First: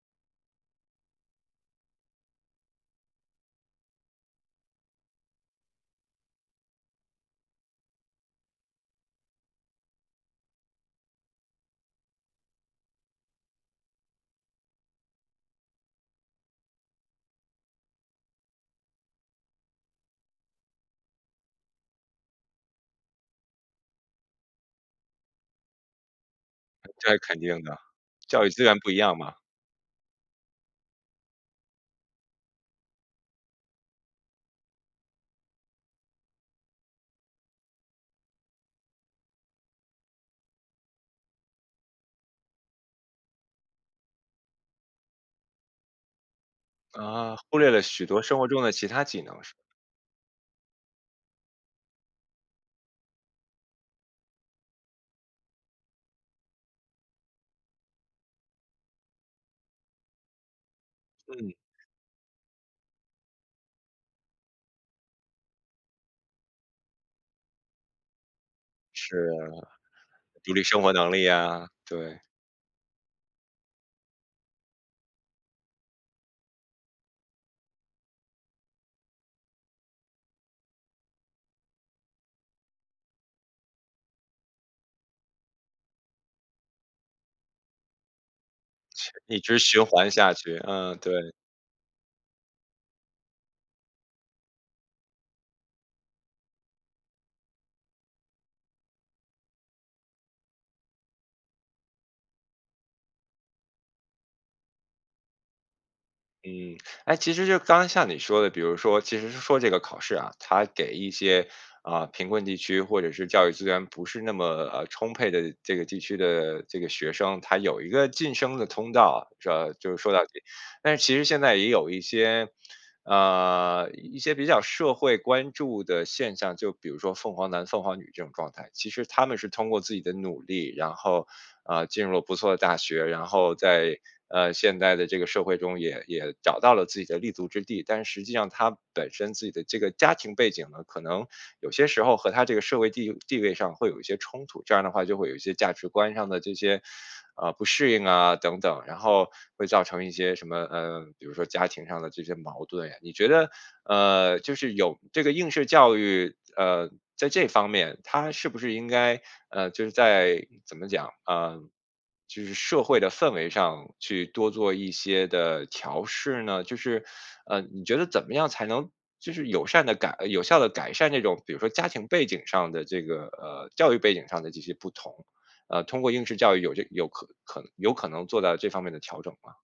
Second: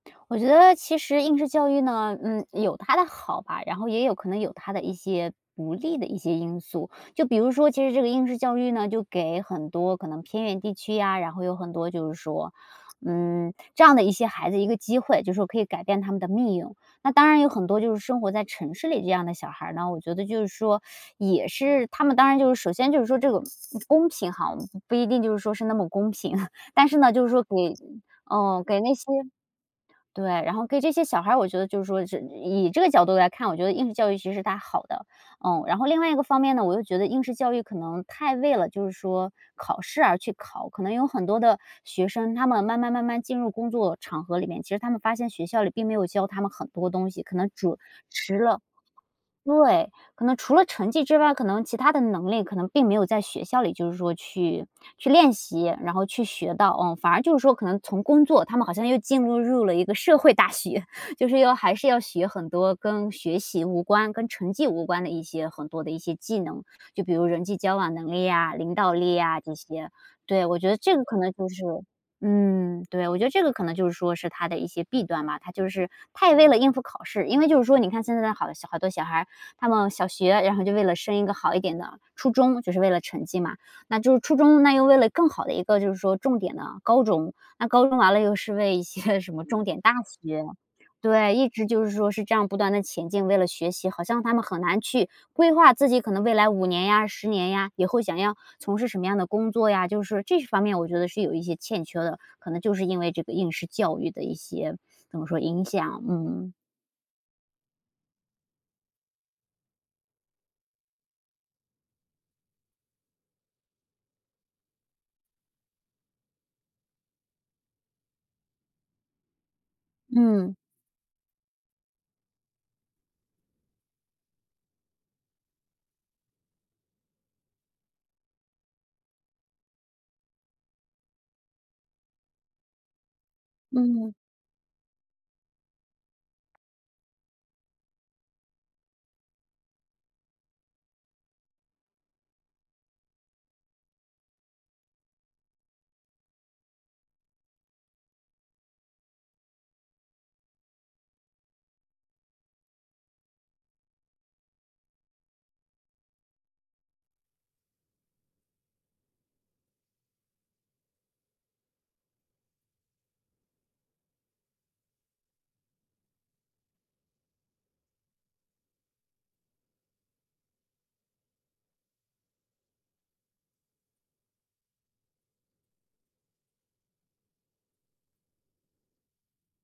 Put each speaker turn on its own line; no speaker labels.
我觉得其实应试教育呢，嗯，有它的好吧，然后也有可能有它的一些不利的一些因素。就比如说其实这个应试教育呢，就给很多可能偏远地区呀，然后有很多就是说，嗯，这样的一些孩子一个机会，就说可以改变他们的命运。那当然有很多就是生活在城市里这样的小孩儿呢，我觉得就是说 也是他们当然就是首先就是说这个公平哈，不一定就是说是那么公平。但是呢，
这
就是
肯
说
定
给
的，教育
嗯，
资源
给
不
那
一
些
样嘛。
对，然后给这些小孩儿，我觉得就是说，是以这个角度来看，我觉得应试教育其实是它好的，嗯。然后另外一个方面呢，我又觉得应试教育可能太为了就是说考试而去考。可能有很多的学生，他们慢慢慢慢进入工作场合里面，其实他们发现学校里并没有教他们很多东西，可
啊，
能
忽略
主
了许多生
迟
活
了
中的其它技能，是。
对，可能除了成绩之外，可能其它的能力可能并没有在学校里就是说去去练习，然后去学到，嗯。反而就是说可能从工作他们好像又进入入了一个社会大学，就是
嗯。
要还是要学很多跟学习无关、跟成绩无关的一些很多的一些技能。就比如人际交往能力呀、领导力
是
呀这
啊，
些。对，
独
我
立
觉得
生活
这个
能
可
力
能就是
呀，对。
嗯，对，我觉得这个可能就是说是它的一些弊端吧。它就是它也为了应付考试，因为就是说你看现在的好好多小孩儿，他们小学，然后就为了升一个好一点的初中，就是为了成绩嘛，那就是初中那又为了更好的一个就是说重点的高中，那高中完了又是为一
确
些什
一
么
直
重点
循
大
环下
学。
去，嗯，对。
对，一直就是说是这样不断地前进，为了学习，好像他们很难去规划自己可能未来5年呀、10年呀，以后想要从事什么样的工作呀，就是这一方面我觉得是有一些欠缺的，可能就是因为这个应试教育的一些怎么说？影响。嗯。
嗯，诶，其实就刚刚像你说的，比如说其实是说这个考试啊，它给一些，呃，贫困地区或者是教育资源不是那么，呃，充沛的这个地区的这个学生，他有一个晋升的通道，啊，就就说到底。
嗯。
但是其实现在也有一些呃，一些比较社会关注的现象，就比如说凤凰男、凤凰女这种状态，其实他们是通过自己的努力，然后，呃，进入了不错的大学，然后在，
嗯。
呃，现在的这个社会中也也找到了自己的立足之地。但是实际上他本身自己的这个家庭背景呢，可能有些时候和他这个社会地地位上会有一些冲突，这样儿的话就会有一些价值观上的这些，呃，不适应啊等等，然后会造成一些什么，呃，比如说家庭上的这些矛盾呀。你觉得，呃，就是有这个应试教育，呃，在这方面它是不是应该，呃，就是在怎么讲？呃，就是社会的氛围上去多做一些的调试呢？就是，呃，你觉得怎么样才能就是友善地改有效地改善这种比如说家庭背景上的这个呃，教育背景上的这些不同？呃，通过应试教育有这有可可能有可能做到这方面的调整吗？